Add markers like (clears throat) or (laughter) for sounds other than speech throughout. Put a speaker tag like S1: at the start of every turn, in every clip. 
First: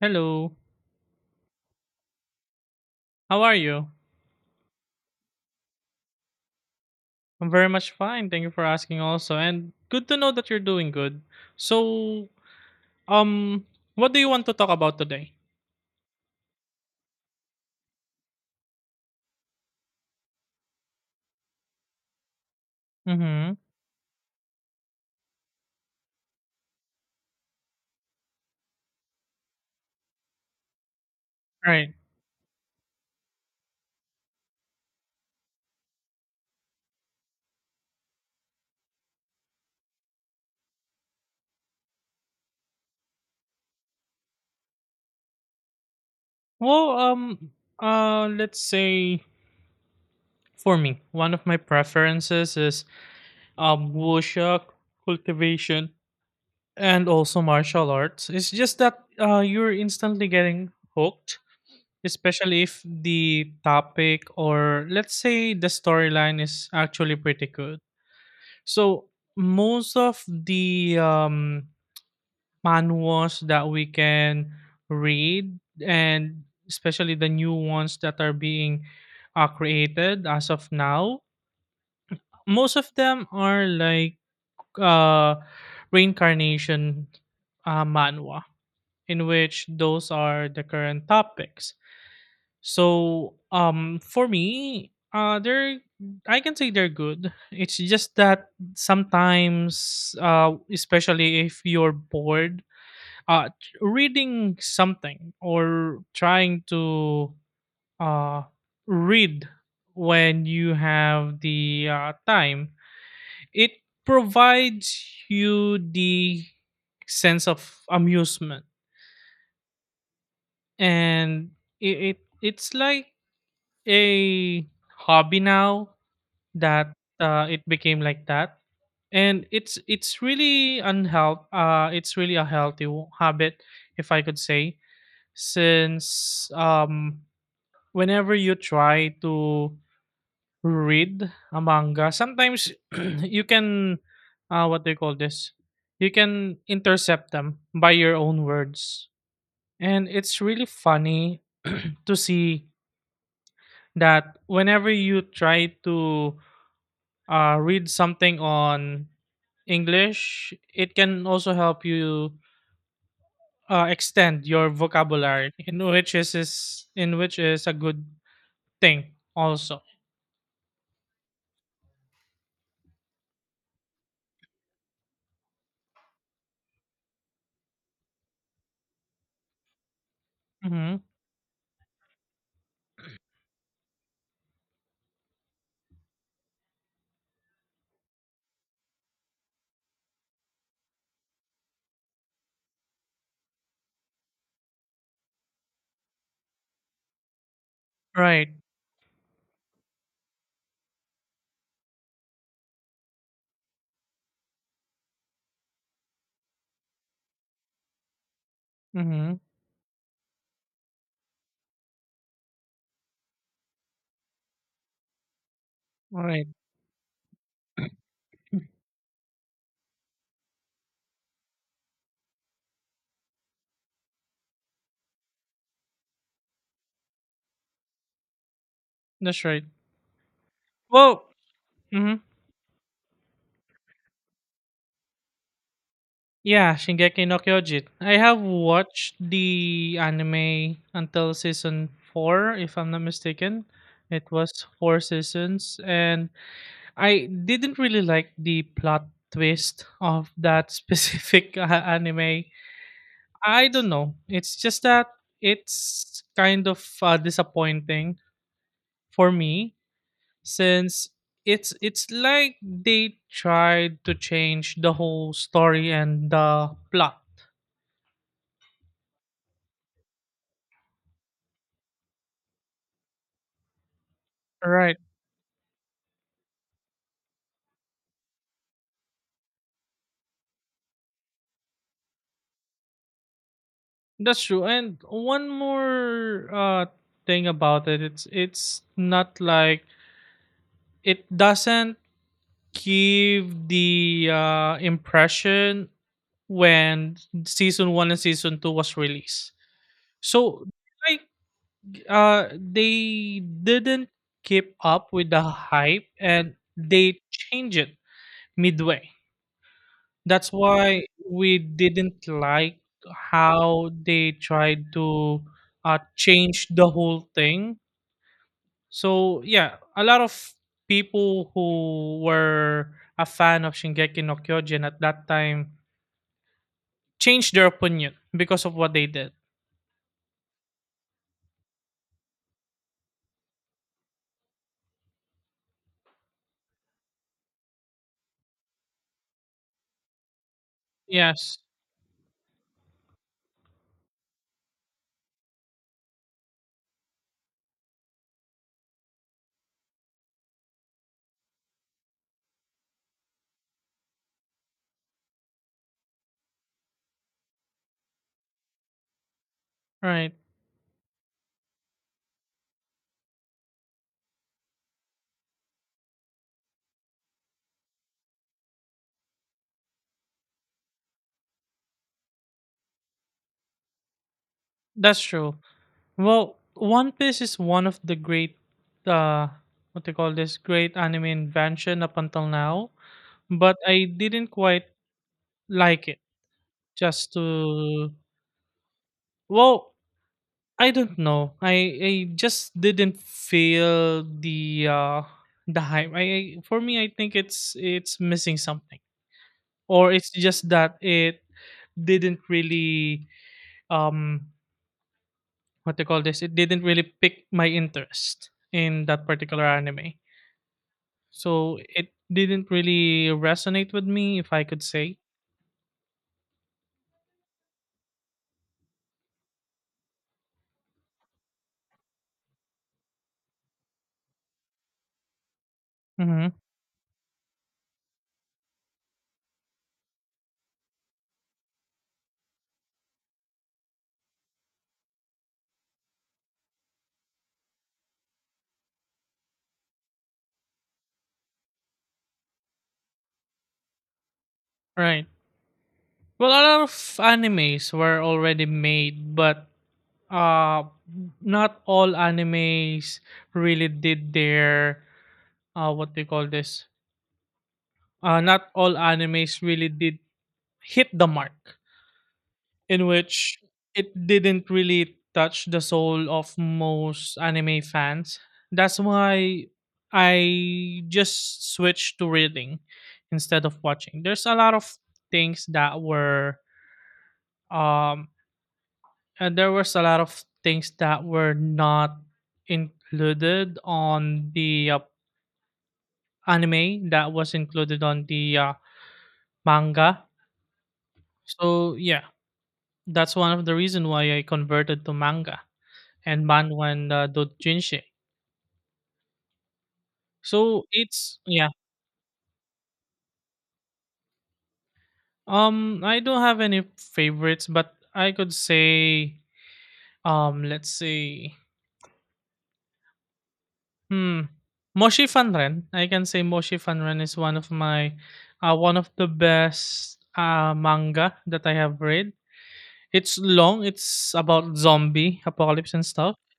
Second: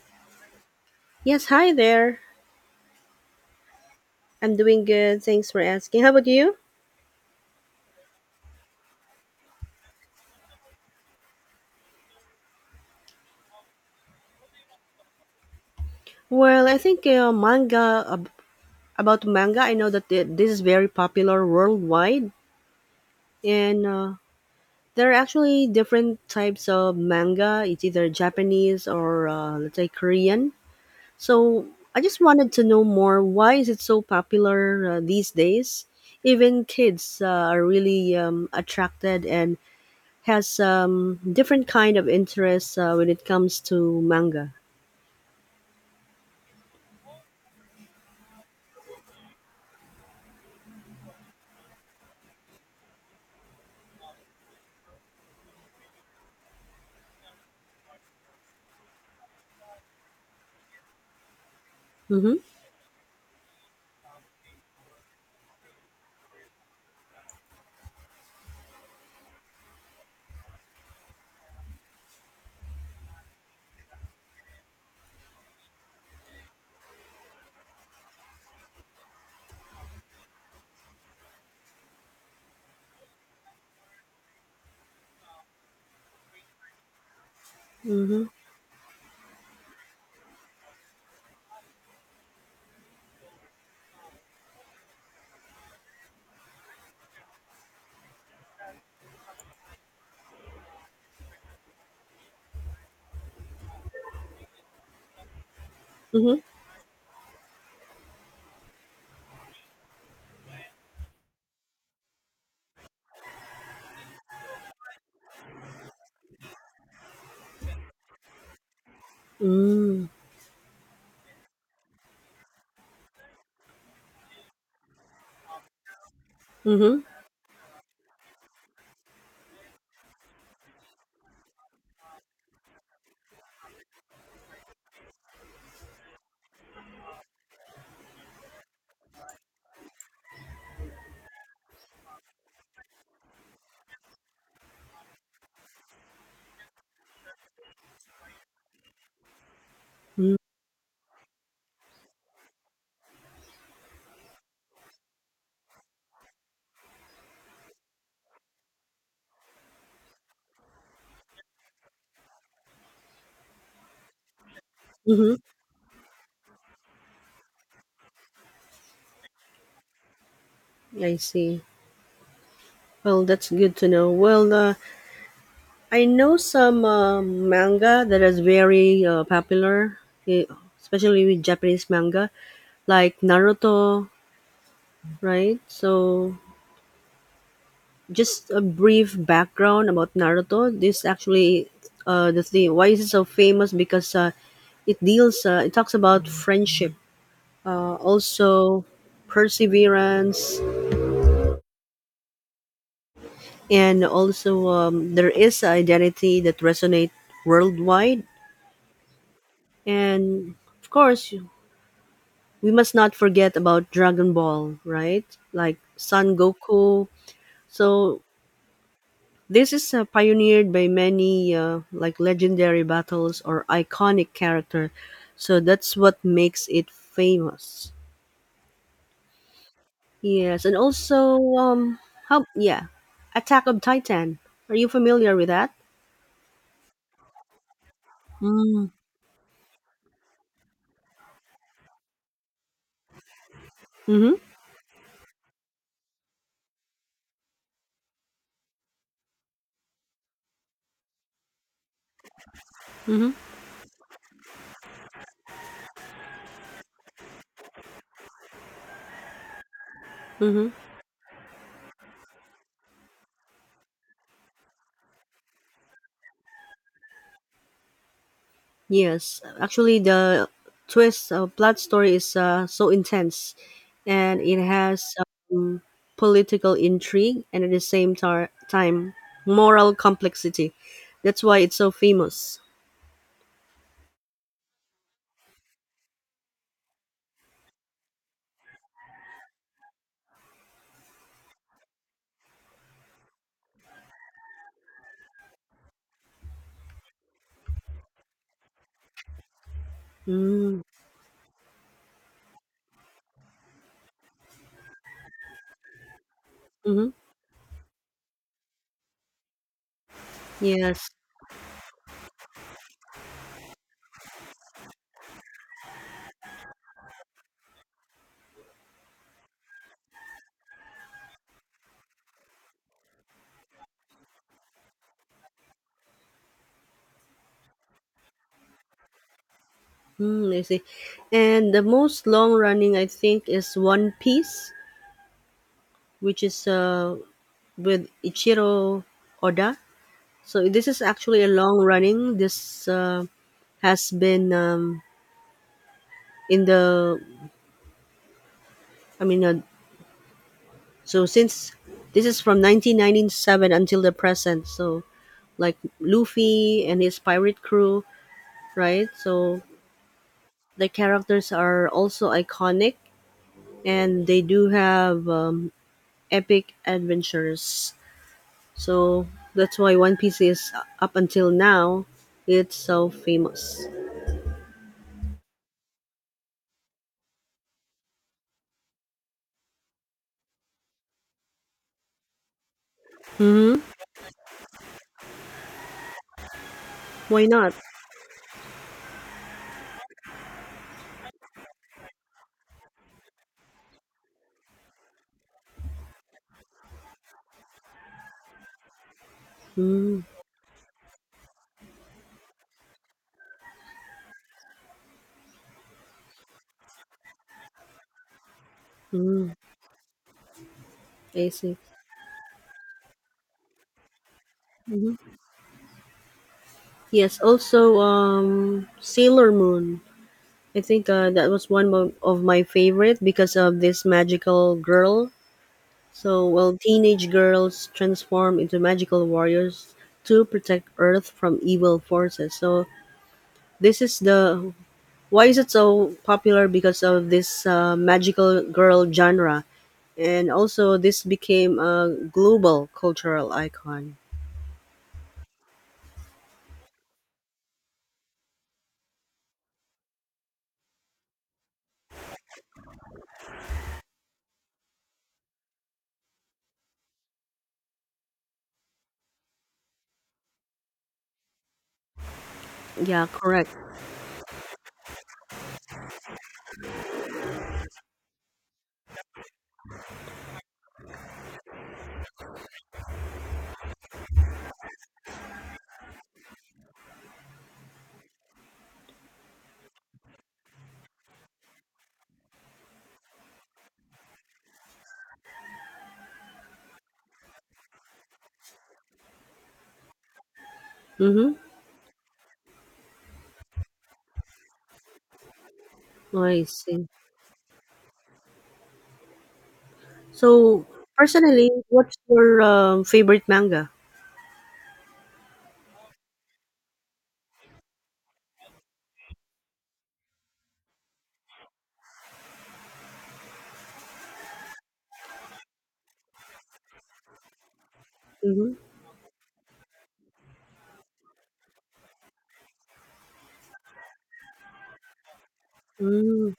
S1: Hello.
S2: Yes, hi there.
S1: How are you?
S2: I'm doing good. Thanks for asking. How about you?
S1: I'm very much fine. Thank you for asking also. And good to know that you're doing good. So, um what do you want to talk about today?
S2: Well, I think about manga. I know that this is very popular worldwide,
S1: Mhm.
S2: and there are actually different types of manga. It's either Japanese or let's say Korean. So
S1: Right.
S2: I just wanted to know more. Why is it so popular these days? Even kids are really attracted and has different kind of interests when it comes to manga.
S1: Well, let's say for me, one of my preferences is wuxia cultivation and also martial arts. It's just that you're instantly getting hooked,
S2: Mm-hmm.
S1: especially if the topic or let's say the storyline is actually pretty good. So most of the manuals that we can read, and especially the new ones that are being created as of now, most of them are like uh, reincarnation
S2: Mhm.
S1: manhwa, in which those are the current topics. So, for me, they're I can say they're good. It's just that sometimes, especially if you're bored, reading something or
S2: Mhm.
S1: trying to uh read when you have the time, it provides you the sense of amusement,
S2: Mm.
S1: and it's like a hobby now that
S2: Mhm.
S1: it became like that, and it's really unhealth it's really a healthy habit, if I could say, since whenever you try to read a manga sometimes (clears throat) you can what do you call this, you can intercept them by your own words and
S2: Mm.
S1: it's really funny (clears throat) to see that whenever you try to read something on English, it can also help you extend your
S2: Mhm.
S1: vocabulary, in which is a good thing also.
S2: I see. Well, that's good to know. Well, I know some manga that is very popular, eh,
S1: Mm-hmm.
S2: especially with Japanese manga, like Naruto, right? So, just a brief background about Naruto. This actually, the thing, why is it so famous? Because it talks about friendship,
S1: Right.
S2: also perseverance, and also there is an identity that resonate worldwide.
S1: Mm-hmm.
S2: And of course we must not forget about Dragon Ball, right? Like Son
S1: Right.
S2: Goku. So this is pioneered by many like legendary battles or iconic character, so that's what makes it famous.
S1: That's right.
S2: Yes, and
S1: Well,
S2: also
S1: mm-hmm.
S2: how, yeah, Attack of Titan, are you familiar with that?
S1: Yeah, Shingeki no Kyojin. I have
S2: Mm.
S1: watched the anime until season four, if I'm not mistaken. It
S2: Mm-hmm.
S1: was four seasons, and I didn't really like the plot twist of that (laughs) specific anime.
S2: Mm-hmm.
S1: I don't know. It's just that it's kind of disappointing for me,
S2: Mm-hmm.
S1: since it's like they tried to change the whole story and the plot.
S2: Yes, actually, the twist plot story is so intense, and it
S1: Right.
S2: has um, political intrigue and at the same time, moral complexity. That's why it's so famous.
S1: That's true. And one more thing about it, it's not like it doesn't give the impression when season 1 and season 2 was released. So
S2: Mm.
S1: like they didn't keep up with the hype and
S2: Mm-hmm.
S1: they changed it midway, that's why
S2: Yes.
S1: we didn't like how they tried to change the whole thing. So yeah, a lot of people who were a fan of Shingeki no Kyojin at that time changed their opinion because of what they did.
S2: Mm. I see. And the most long running, I think, is One Piece, which is with Ichiro Oda. So this is actually a
S1: Yes.
S2: long running. This has been in the I mean, so since this is from 1997 until the present, so like Luffy and his pirate crew, right? So
S1: Right.
S2: the characters are also iconic, and they do have epic adventures, so that's why One Piece is up until now it's so famous.
S1: That's true. Well, One Piece is one of the great, uh, what they call this, great anime invention up until now. But
S2: Hmm.
S1: I didn't quite like it. Just
S2: Why not?
S1: to, well, I don't know. I just didn't feel the hype. I for me, I think it's missing something, or
S2: Mm-hmm.
S1: it's just that it didn't really um what they call this. It didn't really pick my interest in that
S2: Mm-hmm.
S1: particular anime.
S2: I see.
S1: So it didn't really resonate with me, if I could
S2: Mhm.
S1: say.
S2: Yes, also, Sailor Moon. I think that was one of my favorite, because of this magical girl. So,
S1: Hmm.
S2: well, teenage girls transform into magical warriors to protect Earth from evil forces. So, this is the, why is it so popular? Because of this magical girl genre, and also this became a global cultural icon.
S1: Right. Well, a lot of animes were already made, but uh, not all animes really did their what do you call this? Not all animes really did hit the mark, in
S2: Yeah,
S1: which
S2: correct.
S1: it didn't really touch the soul of most anime fans. That's why I just switched to reading instead of watching. There's a lot of things that were um and there was a lot of things that were not included on the anime that was included on the manga.
S2: Mm-hmm.
S1: So yeah, that's one of the reason why I converted to manga,
S2: Oh,
S1: and
S2: I
S1: Banwan
S2: see.
S1: Doujinshi. So
S2: So,
S1: it's, yeah.
S2: personally, what's your favorite manga?
S1: I don't have any favorites, but I could say let's see, hmm, Moshi Fanren. I can say Moshi Fanren is one of my,
S2: Mm-hmm.
S1: one of the best manga that I have read. It's long. It's about zombie apocalypse and stuff.
S2: Mm.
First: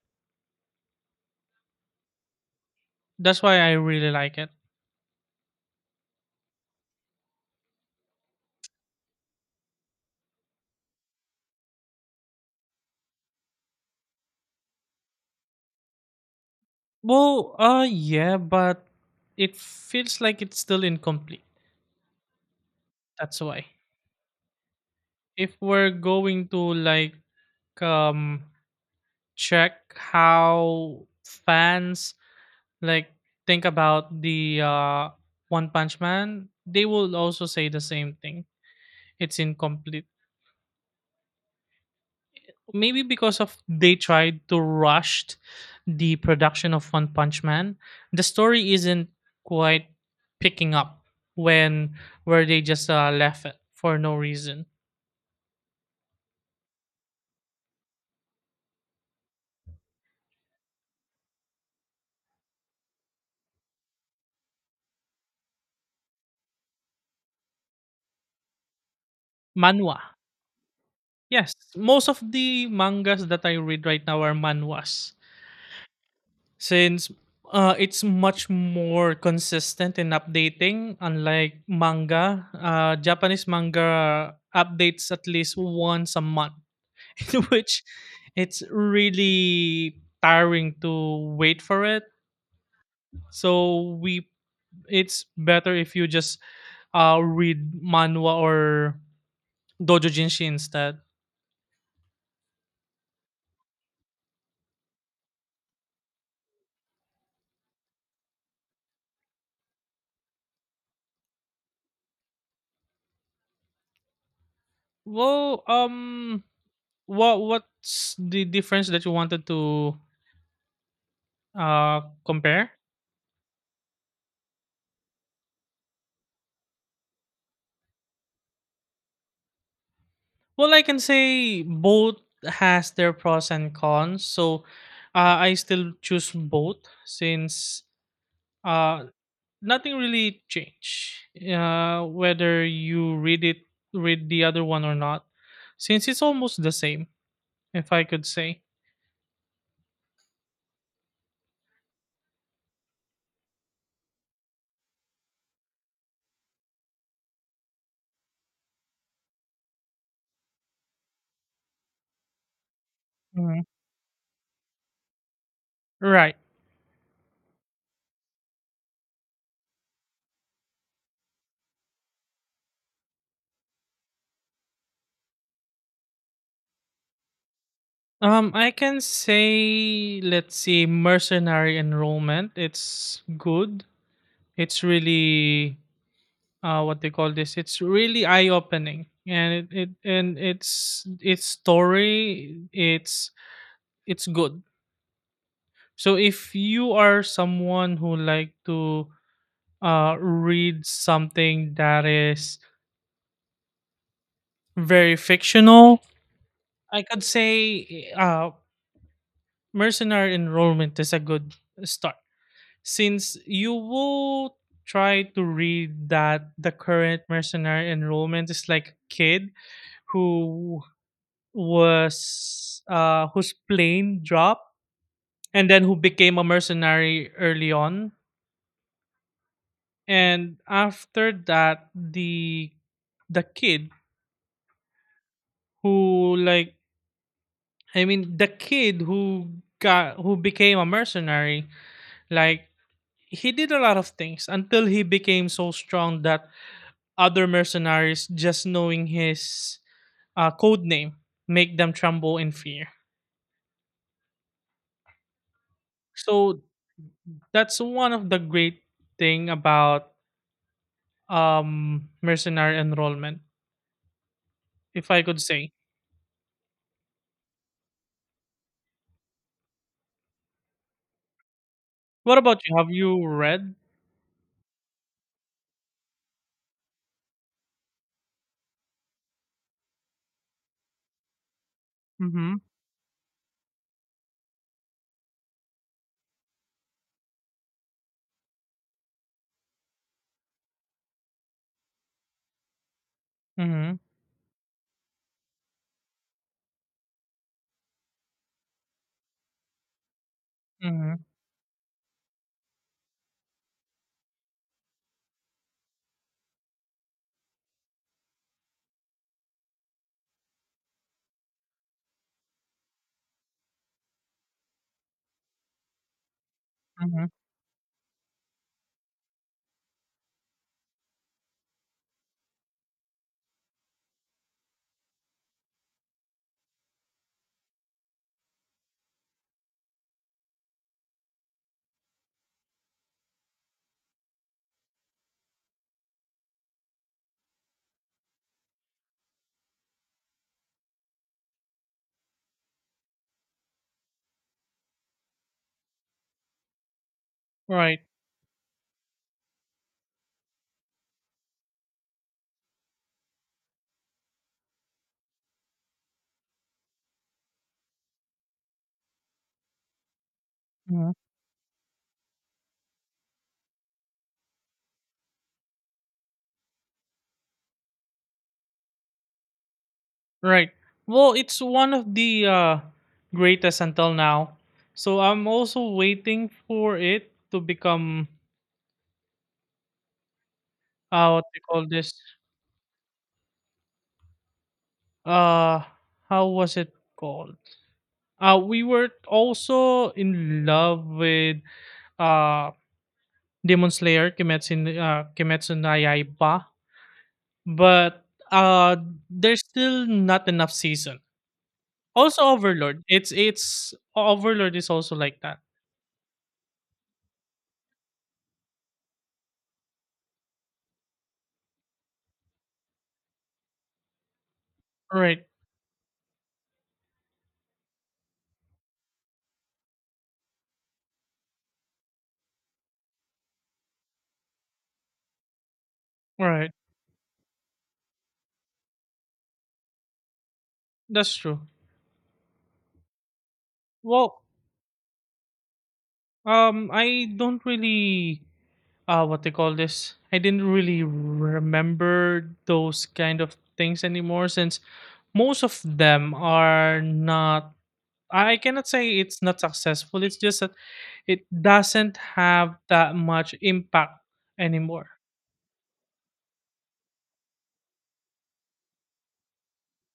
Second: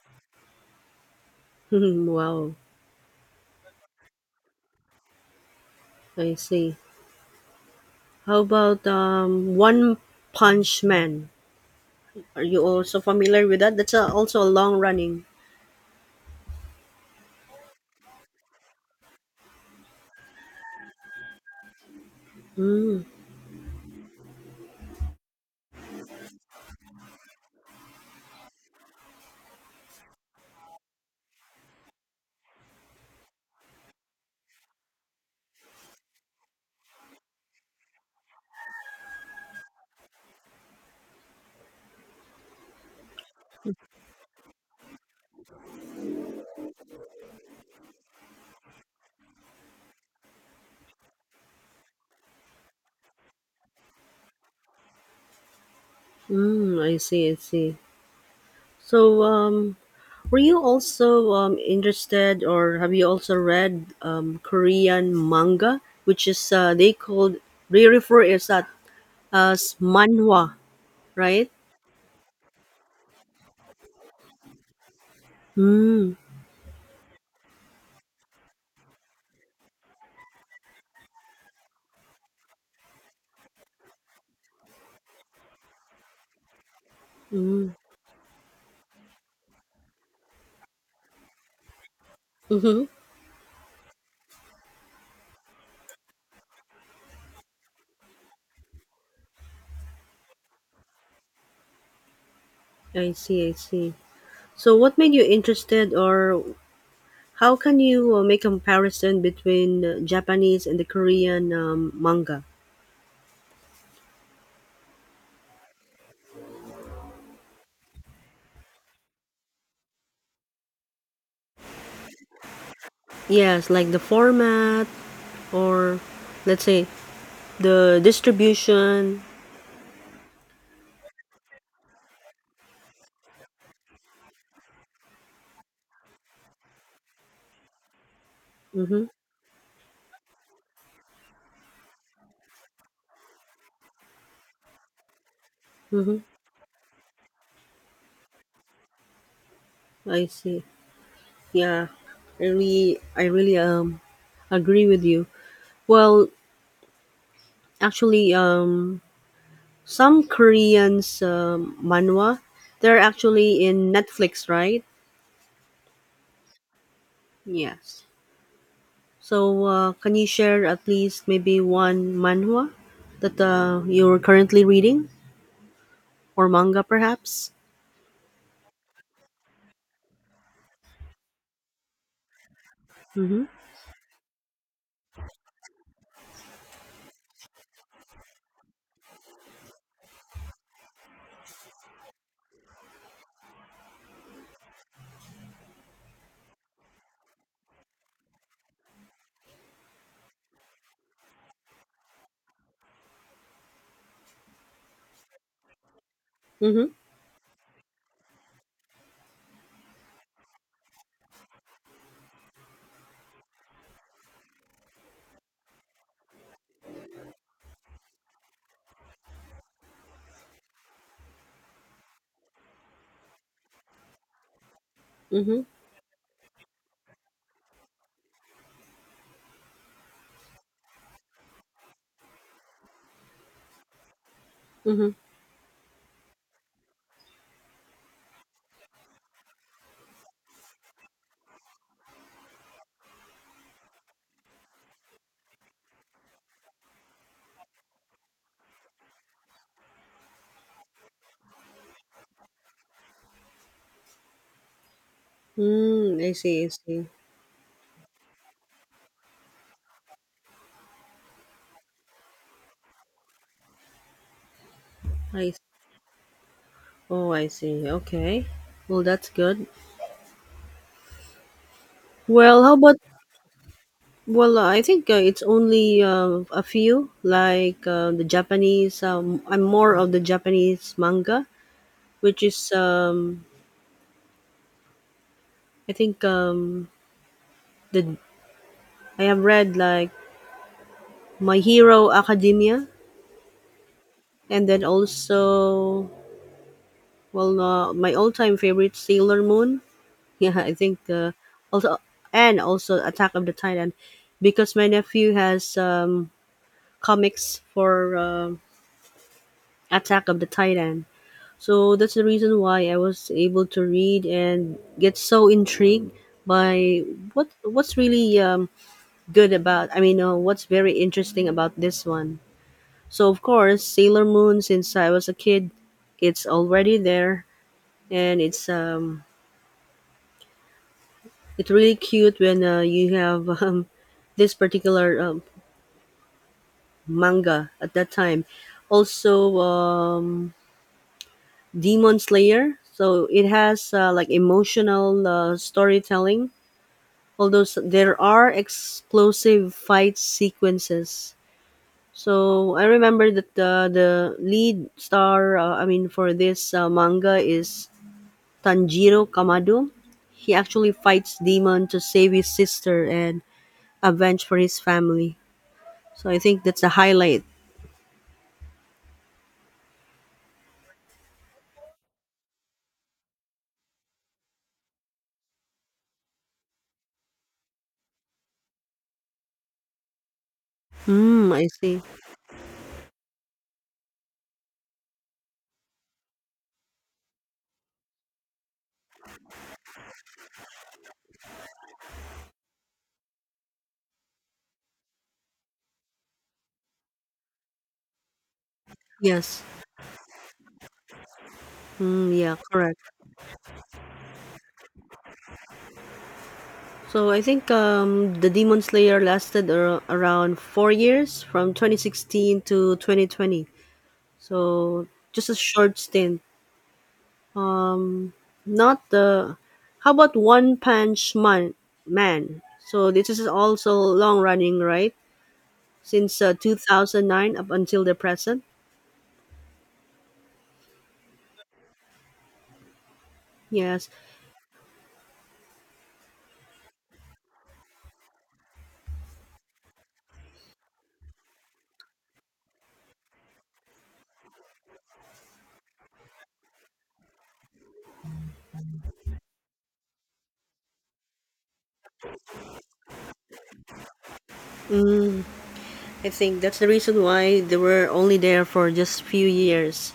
S2: Mhm. Wow.
S1: That's why I really like it.
S2: I see. How about One Punch Man? Are you also familiar with that? That's a, also a long running.
S1: Well, yeah, but it feels like it's still incomplete.
S2: Mm.
S1: That's why. If we're going to like um check how fans like think about the one punch man, they will also say the same thing. It's incomplete, maybe because of they tried to rush the production of one punch man. The story isn't quite picking up when where they just left it for no reason.
S2: Mm. I see, I see. So, were you also interested, or have you also read Korean manga, which is they refer as that as
S1: Manhwa.
S2: manhwa, right?
S1: Yes, most of the mangas that I read right now are manhwas
S2: Mm.
S1: since it's much more consistent in updating unlike manga. Japanese manga updates at least once a month, (laughs) in
S2: Mm.
S1: which it's really tiring to wait for it.
S2: Mm-hmm.
S1: So we it's better if you just read manhwa or doujinshi instead.
S2: I see, I see. So, what made you interested? Or how can you make a comparison between Japanese and the Korean manga?
S1: Well, what what's the difference that you wanted to compare?
S2: Yes, like the format or let's say the distribution.
S1: Well, I can say both has their pros and cons. So, I still choose both since uh
S2: Mm-hmm.
S1: nothing really changed whether you read it read the other one or not, since
S2: Mm-hmm.
S1: it's almost the same, if I could say.
S2: I see. Yeah, I really agree with you. Well, actually, some Koreans manhwa, they're
S1: Mhm.
S2: actually in Netflix, right?
S1: Right.
S2: Yes. So, can you share at least maybe one manhwa that you're currently reading, or manga perhaps?
S1: I can say, let's see, mercenary enrollment, it's
S2: Mm-hmm.
S1: good. It's really what they call this. It's really eye opening, and it and it's its story. It's good. So if you are someone who like to read something that is very fictional,
S2: Mm-hmm.
S1: I could say Mercenary Enrollment is a good start, since you will try to read that the current mercenary enrollment is like a kid who was whose plane dropped
S2: Mm-hmm.
S1: and then who became a mercenary early on, and after that the kid
S2: Mm-hmm.
S1: who like, I mean the kid who got who became a mercenary, like he did a lot of things until he became so strong that other mercenaries just knowing his code name make them tremble in fear.
S2: Mm. I
S1: So
S2: see. I see.
S1: that's one of the great thing about mercenary enrollment, if I could
S2: I see.
S1: say.
S2: Oh, I see. Okay. Well, that's good.
S1: What about
S2: Well, how
S1: you, have
S2: about?
S1: you read?
S2: Well, I think it's only a few, like the Japanese. I'm more of the Japanese manga, which
S1: Mm-hmm.
S2: is I think, the I have read, like, My Hero Academia.
S1: Mm-hmm.
S2: And then also, well, my all-time favorite, Sailor Moon. (laughs) Yeah, I think
S1: Mm-hmm.
S2: also and also Attack of the Titan, because my nephew has comics for Attack of the Titan. So that's the reason why I was able to read and get so intrigued by
S1: Mm-hmm.
S2: what's really good about. I mean, what's very interesting about this one. So of course, Sailor Moon. Since I was a kid, it's already there, and it's really cute when you have (laughs) this particular manga at that time. Also, Demon Slayer, so it has like, emotional storytelling, although
S1: Right.
S2: there are explosive fight sequences. So I remember that the lead star, I mean for this manga, is Tanjiro Kamado. He actually
S1: Mm-hmm.
S2: fights demon to save his sister and avenge for his family. So I think that's a highlight.
S1: Right. Well, it's one of the greatest until now, so I'm also waiting for it to become what
S2: Mm.
S1: they
S2: I
S1: call
S2: see.
S1: this, uh how was it called, we were also in love with uh demon slayer, kimetsu no yaiba, but uh there's
S2: Yes.
S1: still not enough season.
S2: Mm.
S1: Also
S2: Yeah, correct.
S1: overlord, it's overlord is also like that.
S2: So I think the Demon Slayer lasted around 4 years, from 2016 to 2020. So
S1: Right.
S2: just a short stint. Um, Not the. How about One Punch Man? So this is also long running, right? Since
S1: Right.
S2: 2009 up until the present.
S1: That's true.
S2: Yes.
S1: Well, I don't really what they call this, I didn't really remember those kind of things anymore, since most of them are not, I cannot say it's not successful, it's just that it doesn't have that much impact anymore.
S2: Hmm, I think that's the reason why they were only there for just few years,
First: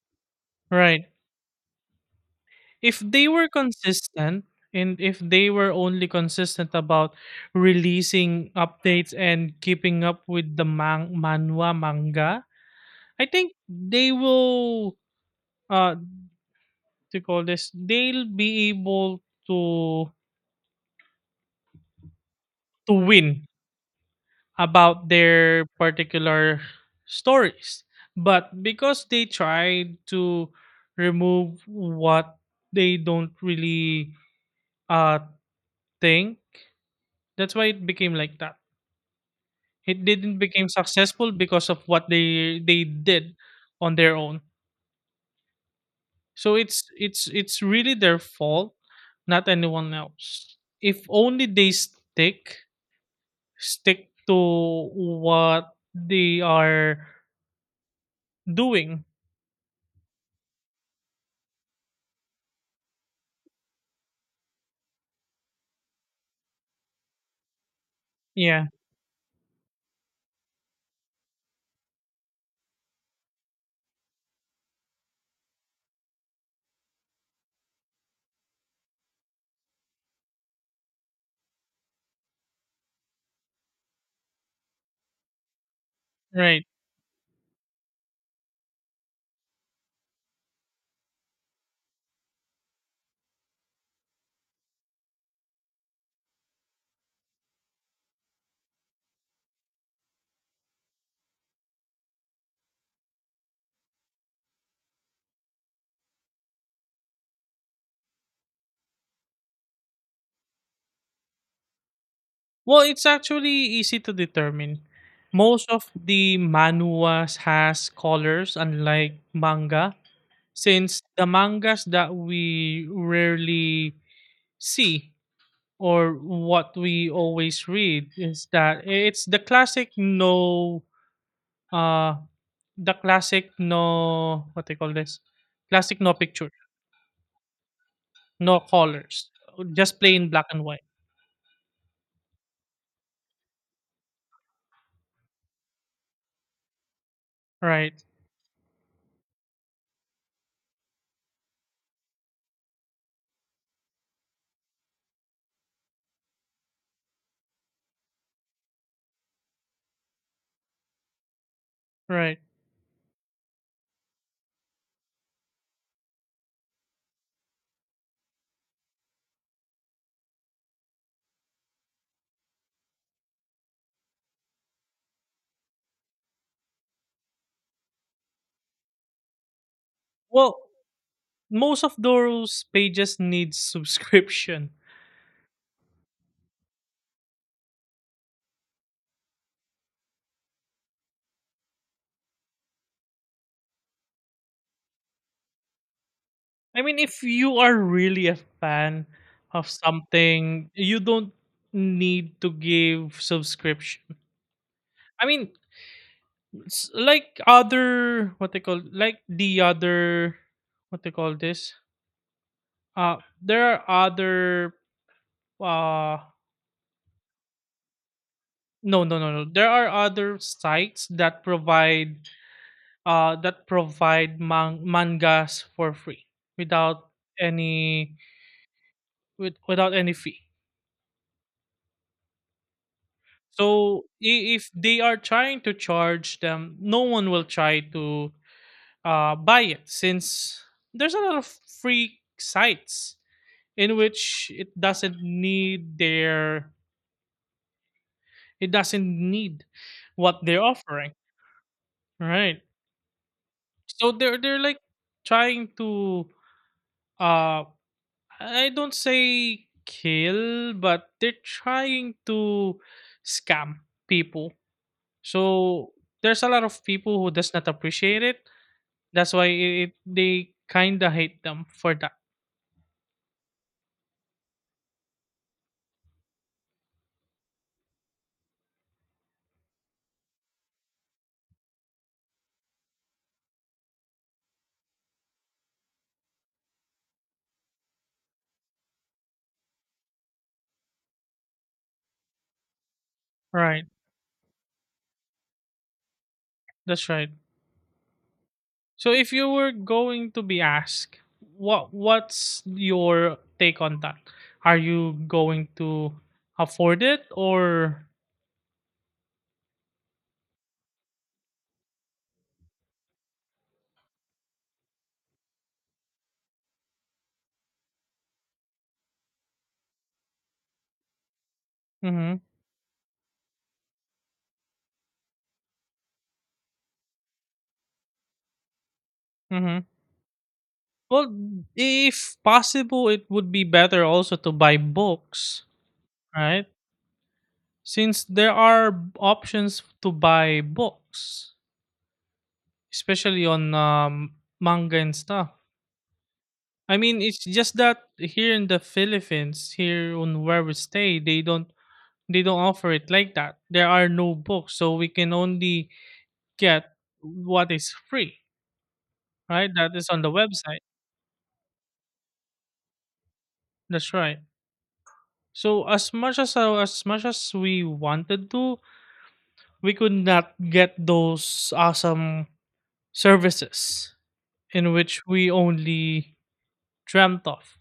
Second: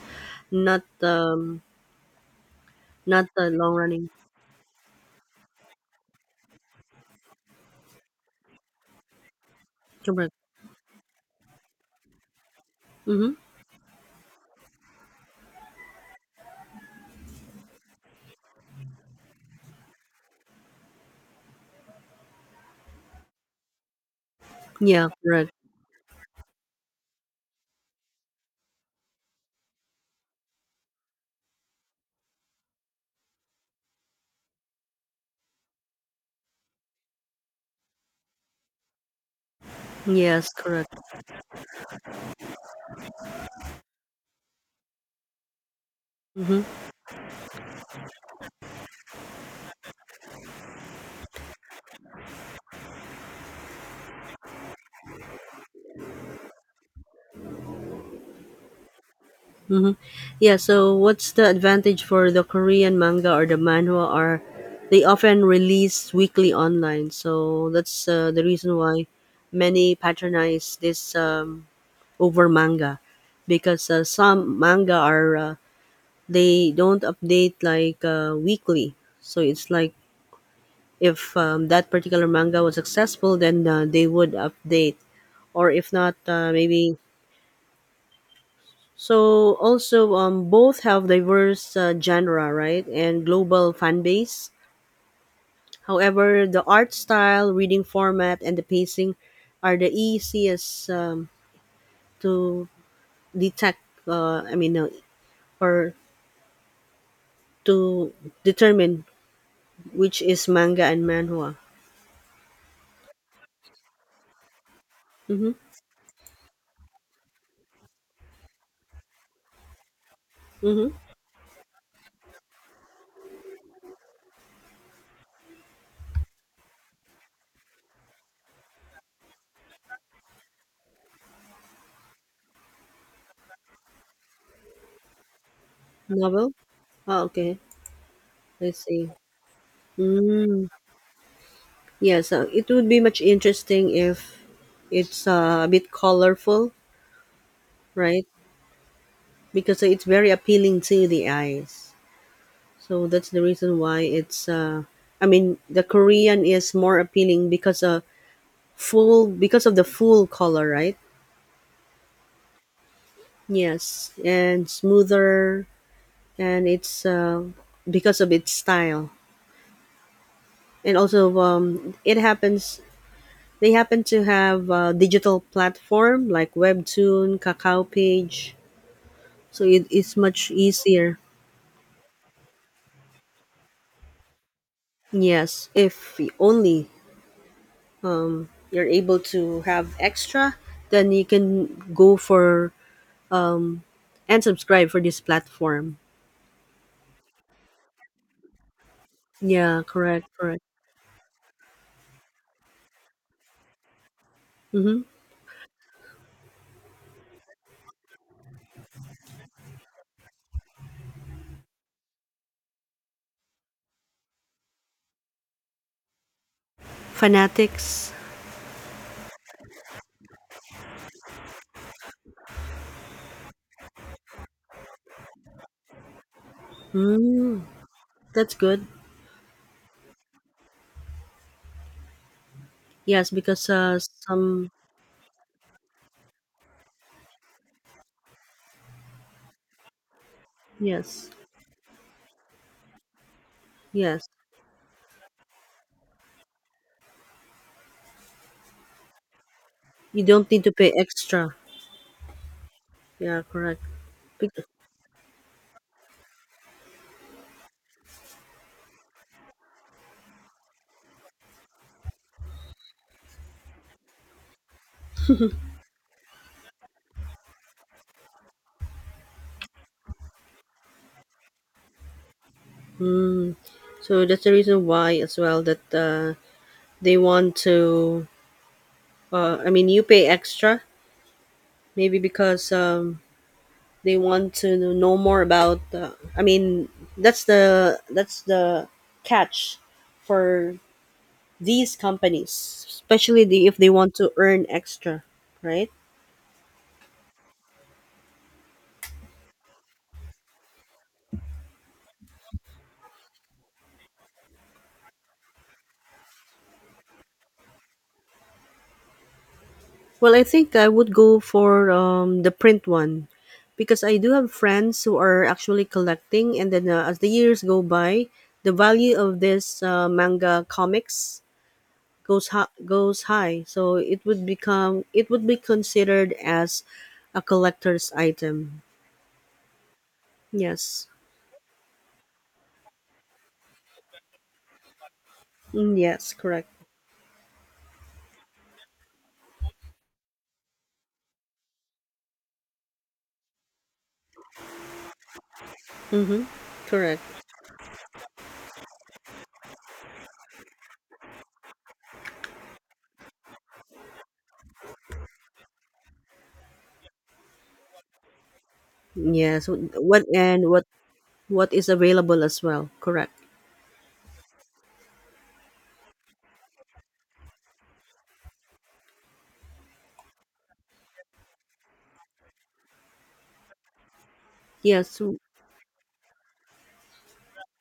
S2: not
S1: Right.
S2: um
S1: If
S2: not
S1: they were
S2: the long running.
S1: consistent and if they were only consistent about releasing updates and keeping up
S2: Correct.
S1: with the manhwa manga, I
S2: Mm-hmm.
S1: think they will uh to call this they'll be able to to win
S2: Yeah,
S1: about
S2: correct.
S1: their particular stories. But because they tried to remove what they don't really uh think, that's why it became like that. It didn't
S2: Yes,
S1: became
S2: correct.
S1: successful because of what they did on their own. So
S2: Mm-hmm.
S1: it's really their fault, not anyone else. If only they stick stick to what they are doing.
S2: Mm-hmm. Yeah. So, what's the advantage for the Korean manga or the manhwa? Are they often release weekly online? So that's the
S1: Yeah,
S2: reason why many patronize this over manga, because some manga are they don't update like weekly, so it's like, if that particular manga was successful, then they would update, or if not,
S1: right.
S2: maybe. So also, both have diverse genre, right, and global fan base. However, the art style, reading format, and the pacing are the easiest to detect, I mean, or to determine which is manga and manhwa.
S1: Well, it's actually easy to determine.
S2: Mm-hmm.
S1: Most of the manuas has colors unlike manga,
S2: Mm-hmm.
S1: since the mangas that we rarely see or what we always read is that it's uh the classic no what they call this, classic no picture,
S2: Novel. Oh, okay.
S1: no
S2: I see.
S1: colors, just plain black and
S2: Mm.
S1: white.
S2: Yeah, so it would be much interesting if it's a bit colorful,
S1: Right.
S2: right? Because it's very appealing to the eyes. So that's the reason why it's, I mean, the Korean is more appealing because of the full color, right?
S1: Right.
S2: Yes, and smoother, and it's because of its style. And also, it happens they happen to have a digital platform like Webtoon, Kakao Page, so it is much
S1: Well,
S2: easier.
S1: most of those pages need (laughs) subscription.
S2: Yes, if only you're able to have extra, then you can go for and subscribe for this platform.
S1: I mean, if you are really a fan of
S2: Yeah, correct, correct.
S1: something you don't need to give subscription.
S2: Mm-hmm.
S1: I mean, it's like other what they call like the other what they call this there are other uh
S2: Fanatics.
S1: no no no no there are other sites that provide mangas for free without
S2: Mm,
S1: any
S2: that's good.
S1: without any fee.
S2: Yes, because,
S1: So I-
S2: some
S1: if they are trying to charge them no one will try to buy it, since there's a
S2: yes,
S1: lot of free sites in
S2: yes,
S1: which it doesn't need their it doesn't need
S2: you
S1: what
S2: don't
S1: they're
S2: need to pay
S1: offering.
S2: extra.
S1: Right.
S2: Yeah, correct.
S1: So they're
S2: Bec-
S1: like trying to uh I don't say kill but they're trying to scam people. So there's a lot of people who does not appreciate it, that's why they kind of hate them for that.
S2: So that's the reason why, as well, that they want to I mean, you pay extra, maybe because they want to know more about, I mean, that's the catch for these companies, especially the, if
S1: Right.
S2: they want to earn extra, right.
S1: That's right. So if you were going to be asked, what what's your take on that? Are you going to afford it or
S2: Well, I think I would go for the print one, because I do have friends who are actually collecting, and then as the years go by, the value of this manga comics
S1: mhm
S2: goes high, so it would be considered as a collector's item.
S1: mhm.
S2: Yes.
S1: Well, if possible it would be better also to buy books,
S2: Mm, yes,
S1: right?
S2: correct.
S1: Since there are options to buy books, especially on manga and stuff.
S2: Mhm.
S1: I
S2: Correct.
S1: mean, it's just that here in the Philippines, here on where we stay, they don't offer it like that. There are no books, so we can only get what is free,
S2: Yes,
S1: right? That is on
S2: what
S1: the
S2: and
S1: website.
S2: what what is available as well. Correct.
S1: That's right. So as much as we wanted to, we could not get those awesome services in
S2: Yes.
S1: which we only dreamt of.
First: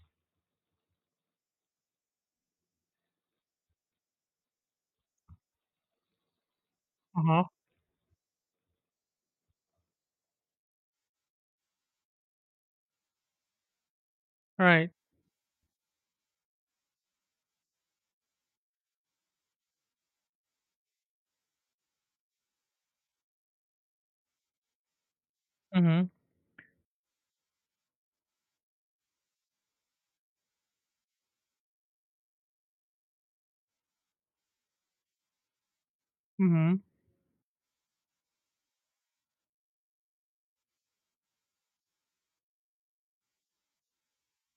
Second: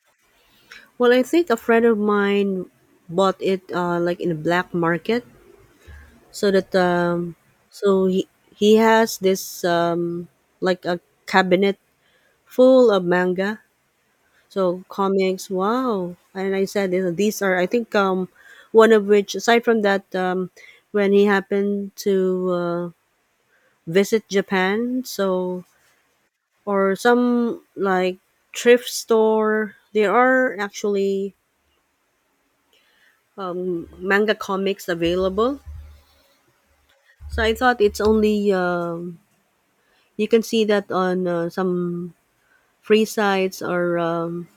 S2: Well, I think a friend of mine bought it, like, in a black market, so that,
S1: Uh huh.
S2: so he has this, like, a cabinet full of manga. So
S1: Right.
S2: comics, wow. And I said, these are, I think, one of which aside from that, when he happened to uh, visit Japan, so
S1: Mhm.
S2: or some like thrift store, there are actually manga comics available.
S1: Mhm.
S2: So I thought it's only you can see that on some free sites or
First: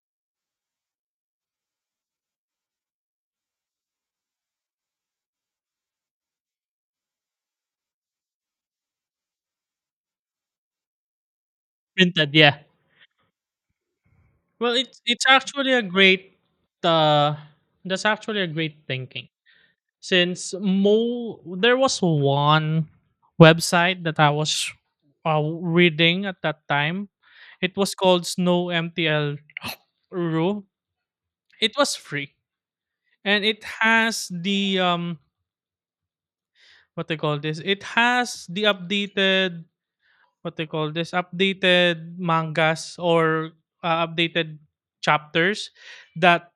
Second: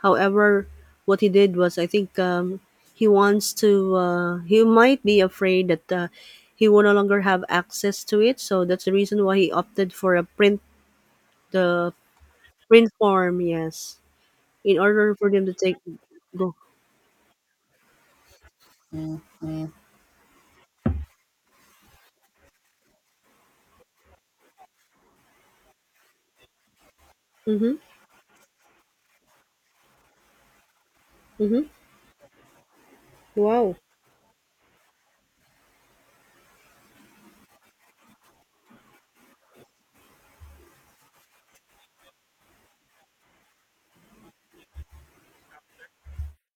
S2: however, what he did was, I think, he wants to. He might be afraid that he will no longer have access to it, so that's the reason why he opted for a print the
S1: Printed, yeah.
S2: print form. Yes,
S1: Well,
S2: in
S1: it's
S2: order
S1: it's
S2: for them to
S1: actually
S2: take
S1: a great.
S2: go.
S1: Uh, that's actually a great thinking. Since mo there was one website that I was reading at that time. It
S2: Mm-hmm.
S1: was called Snow MTL Ru.
S2: Mm-hmm.
S1: It was free and it
S2: Wow.
S1: has the what they call this. It has the updated what they call this updated mangas or updated chapters that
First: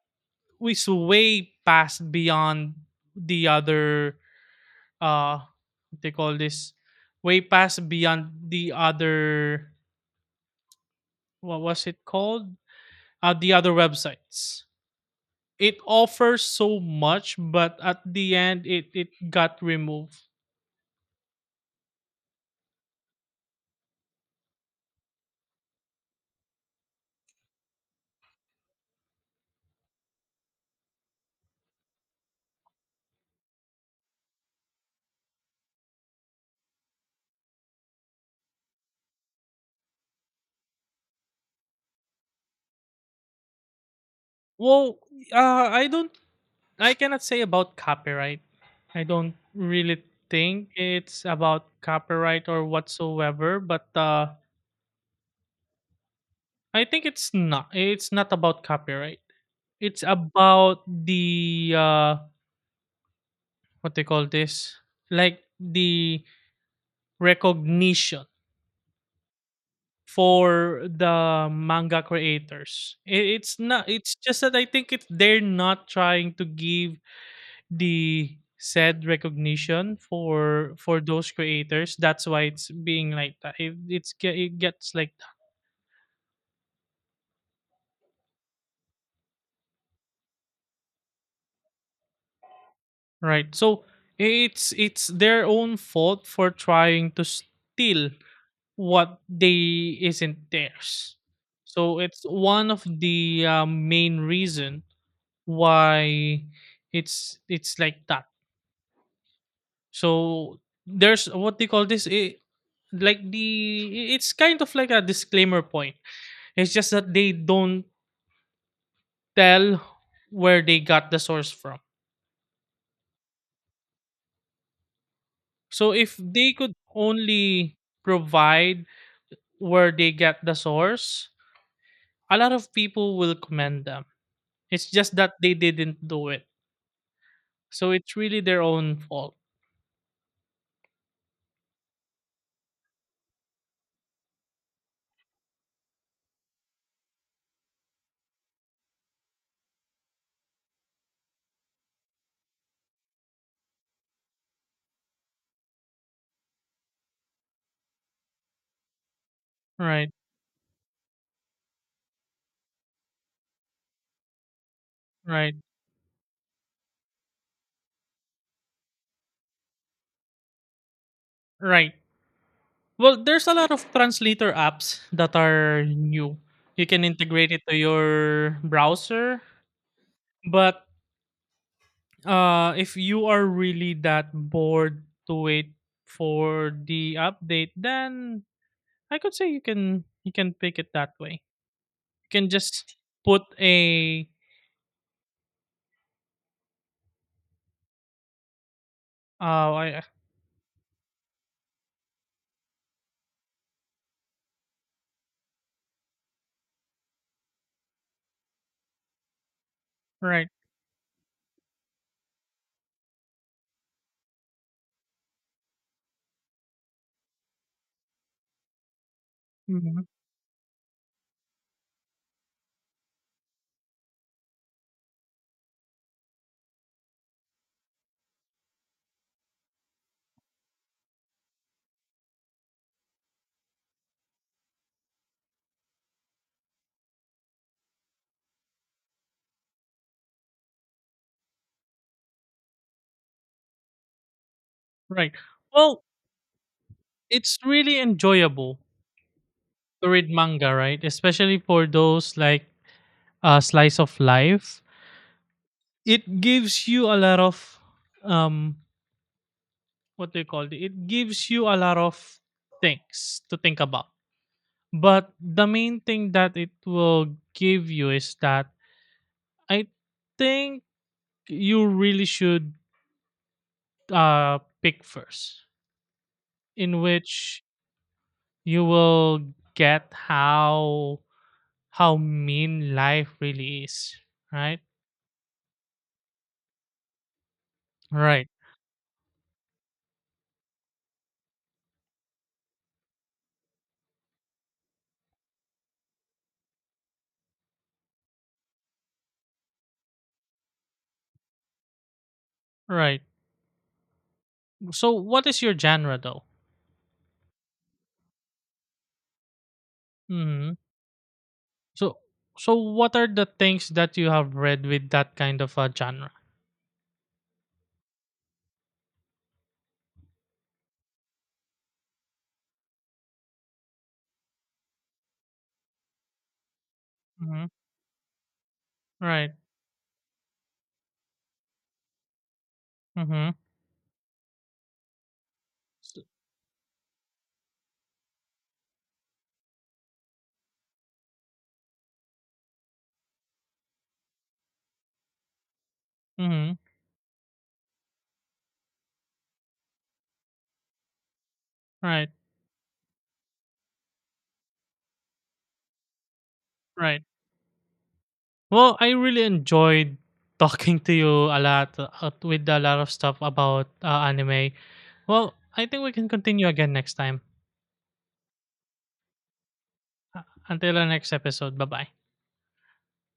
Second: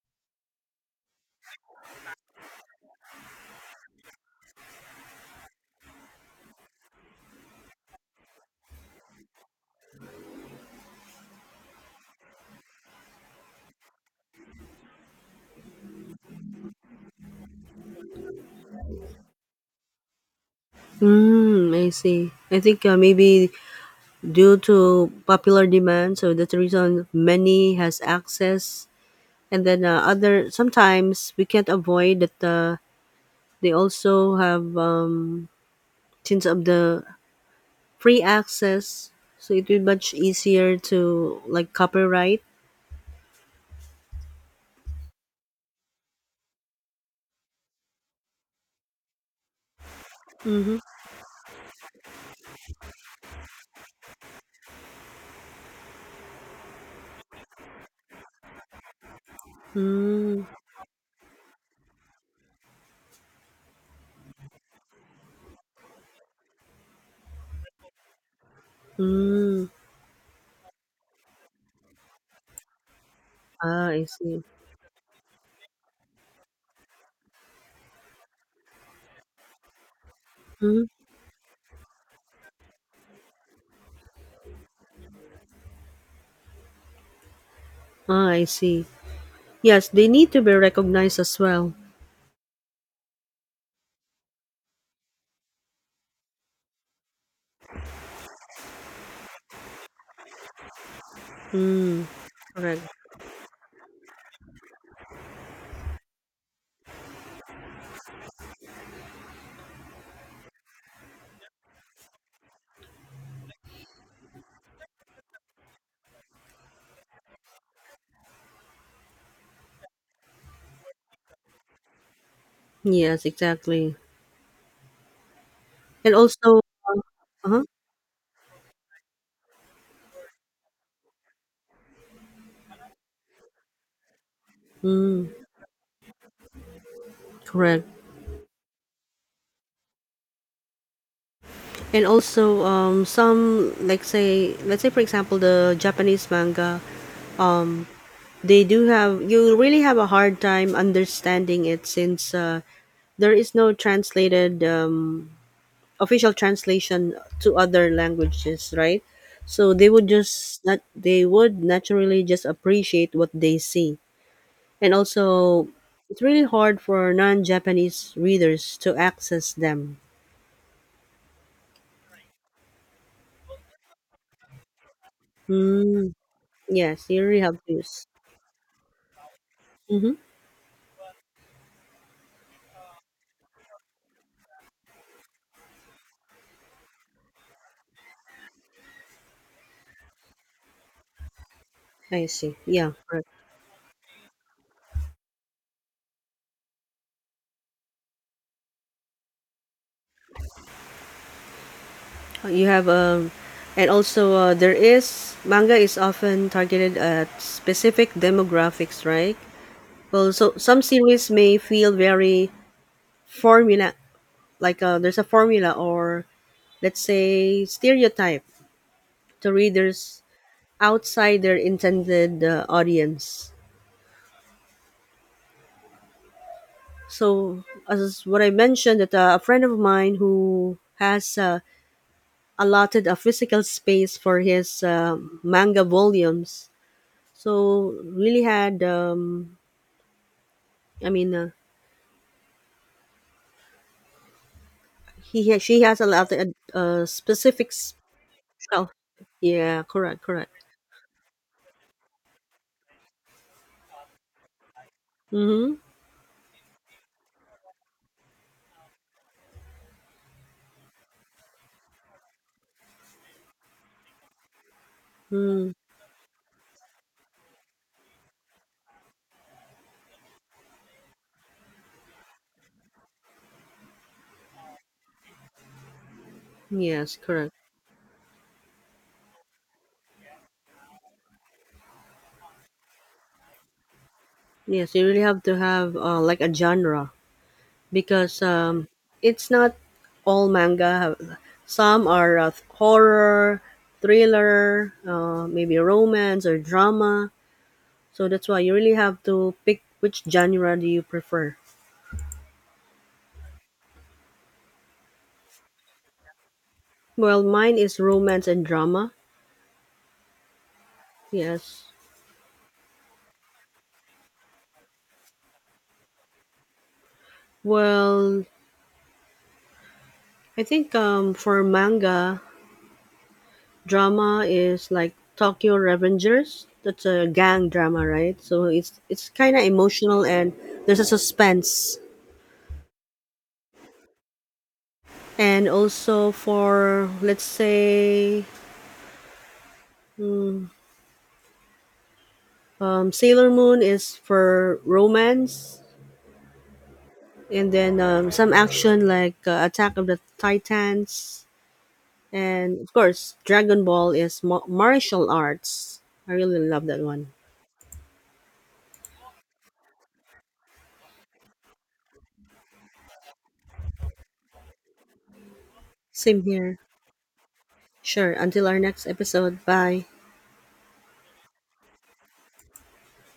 S1: is way past beyond the other uh they call this way past beyond the other what was it called, the other websites. It offers so much but at the end it it got removed.
S2: Mm, I see. I think maybe due to popular demand, so that's the reason many has access, and then other sometimes we can't avoid that. They also have, since of the free access, so it will be much easier to, like, copyright.
S1: Well, I don't, I cannot say about copyright. I don't really think
S2: Mm-hmm.
S1: it's about copyright or whatsoever, but I think it's not about copyright. It's
S2: Mm.
S1: about the what they call this, like the recognition
S2: Mm.
S1: for the manga creators. I- it's
S2: Ah,
S1: not,
S2: I
S1: it's just
S2: see.
S1: that I think it's they're not trying to give the said recognition
S2: Mm-hmm.
S1: for those creators, that's why it's being like that, it gets like
S2: Ah, I see. Yes, they need to be recognized as well.
S1: that. Right. So it's their own fault for trying to steal what they isn't theirs. So
S2: Mm,
S1: it's one
S2: correct.
S1: of the main reason why it's like that. So there's what they call this eh, like the it's kind of like a disclaimer point. It's just that they don't tell where they got the source from.
S2: Yes, exactly.
S1: So
S2: And
S1: if they
S2: also,
S1: could
S2: um, uh-huh.
S1: only provide where they get the source, a lot of people will commend them. It's just
S2: Mm,
S1: that they didn't do it.
S2: correct.
S1: So it's really their own fault.
S2: And also, let's say, for example, the Japanese manga. You really have a hard time understanding it, since there is no translated, official translation to other languages, right? So they would
S1: Right,
S2: just, not, they would naturally just appreciate what they see. And
S1: right,
S2: also, it's really hard for non Japanese readers to access them.
S1: right. Well, there's a lot of translator apps that are
S2: Mm,
S1: new. You can
S2: yes, you really
S1: integrate
S2: have
S1: it
S2: to
S1: to
S2: use.
S1: your browser,
S2: Mm-hmm.
S1: but if you are really that bored to wait for the update, then I could say you can pick it that way.
S2: I
S1: You can
S2: see. Yeah,
S1: just put a uh I-
S2: you have, and also, there is manga is often targeted at specific demographics, right? Well,
S1: right,
S2: so some series may feel very formula, like, there's a formula, or let's say stereotype, to
S1: mhm,
S2: readers outside their intended audience. So as what I mentioned, that a friend of mine who has allotted a physical space for his manga volumes, so really had, I mean,
S1: right.
S2: she has
S1: Well,
S2: a lot of
S1: it's
S2: specific
S1: really enjoyable
S2: shelf. Yeah,
S1: to
S2: correct,
S1: read
S2: correct.
S1: manga, right? Especially for those like slice of life,
S2: Mm-hmm.
S1: it gives you a lot of um what do you call it? It gives you a lot of things to think about. But the
S2: Mm,
S1: main thing that it will give you is that I think you really should pick first, in
S2: yes, correct.
S1: which you will get how mean life really is, right?
S2: Yes, you really have to have like, a genre, because
S1: Right,
S2: it's not all manga have, some are horror, thriller, maybe romance or drama, so that's why you really have to pick which genre do you prefer.
S1: right. So what is your genre though?
S2: Well, mine is romance and drama.
S1: Mhm.
S2: Yes.
S1: So so what are the things that you have read with that kind of a genre?
S2: Well, I think, for manga, drama is like Tokyo Revengers. That's a
S1: Mhm.
S2: gang drama, right? So it's
S1: Right.
S2: kind of emotional, and there's a suspense.
S1: Mhm.
S2: And also for, let's say, mm, Sailor Moon is for romance,
S1: Mhm.
S2: and then some action like Attack of the Titans,
S1: Right.
S2: and of course Dragon Ball is martial arts. I really love that
S1: Right.
S2: one.
S1: Well, I really enjoyed (laughs) talking to you a lot with a lot of stuff about anime. Well, I think we can
S2: Same
S1: continue
S2: here.
S1: again next time.
S2: Sure. Until our next episode. Bye.
S1: Until the next episode. Bye-bye.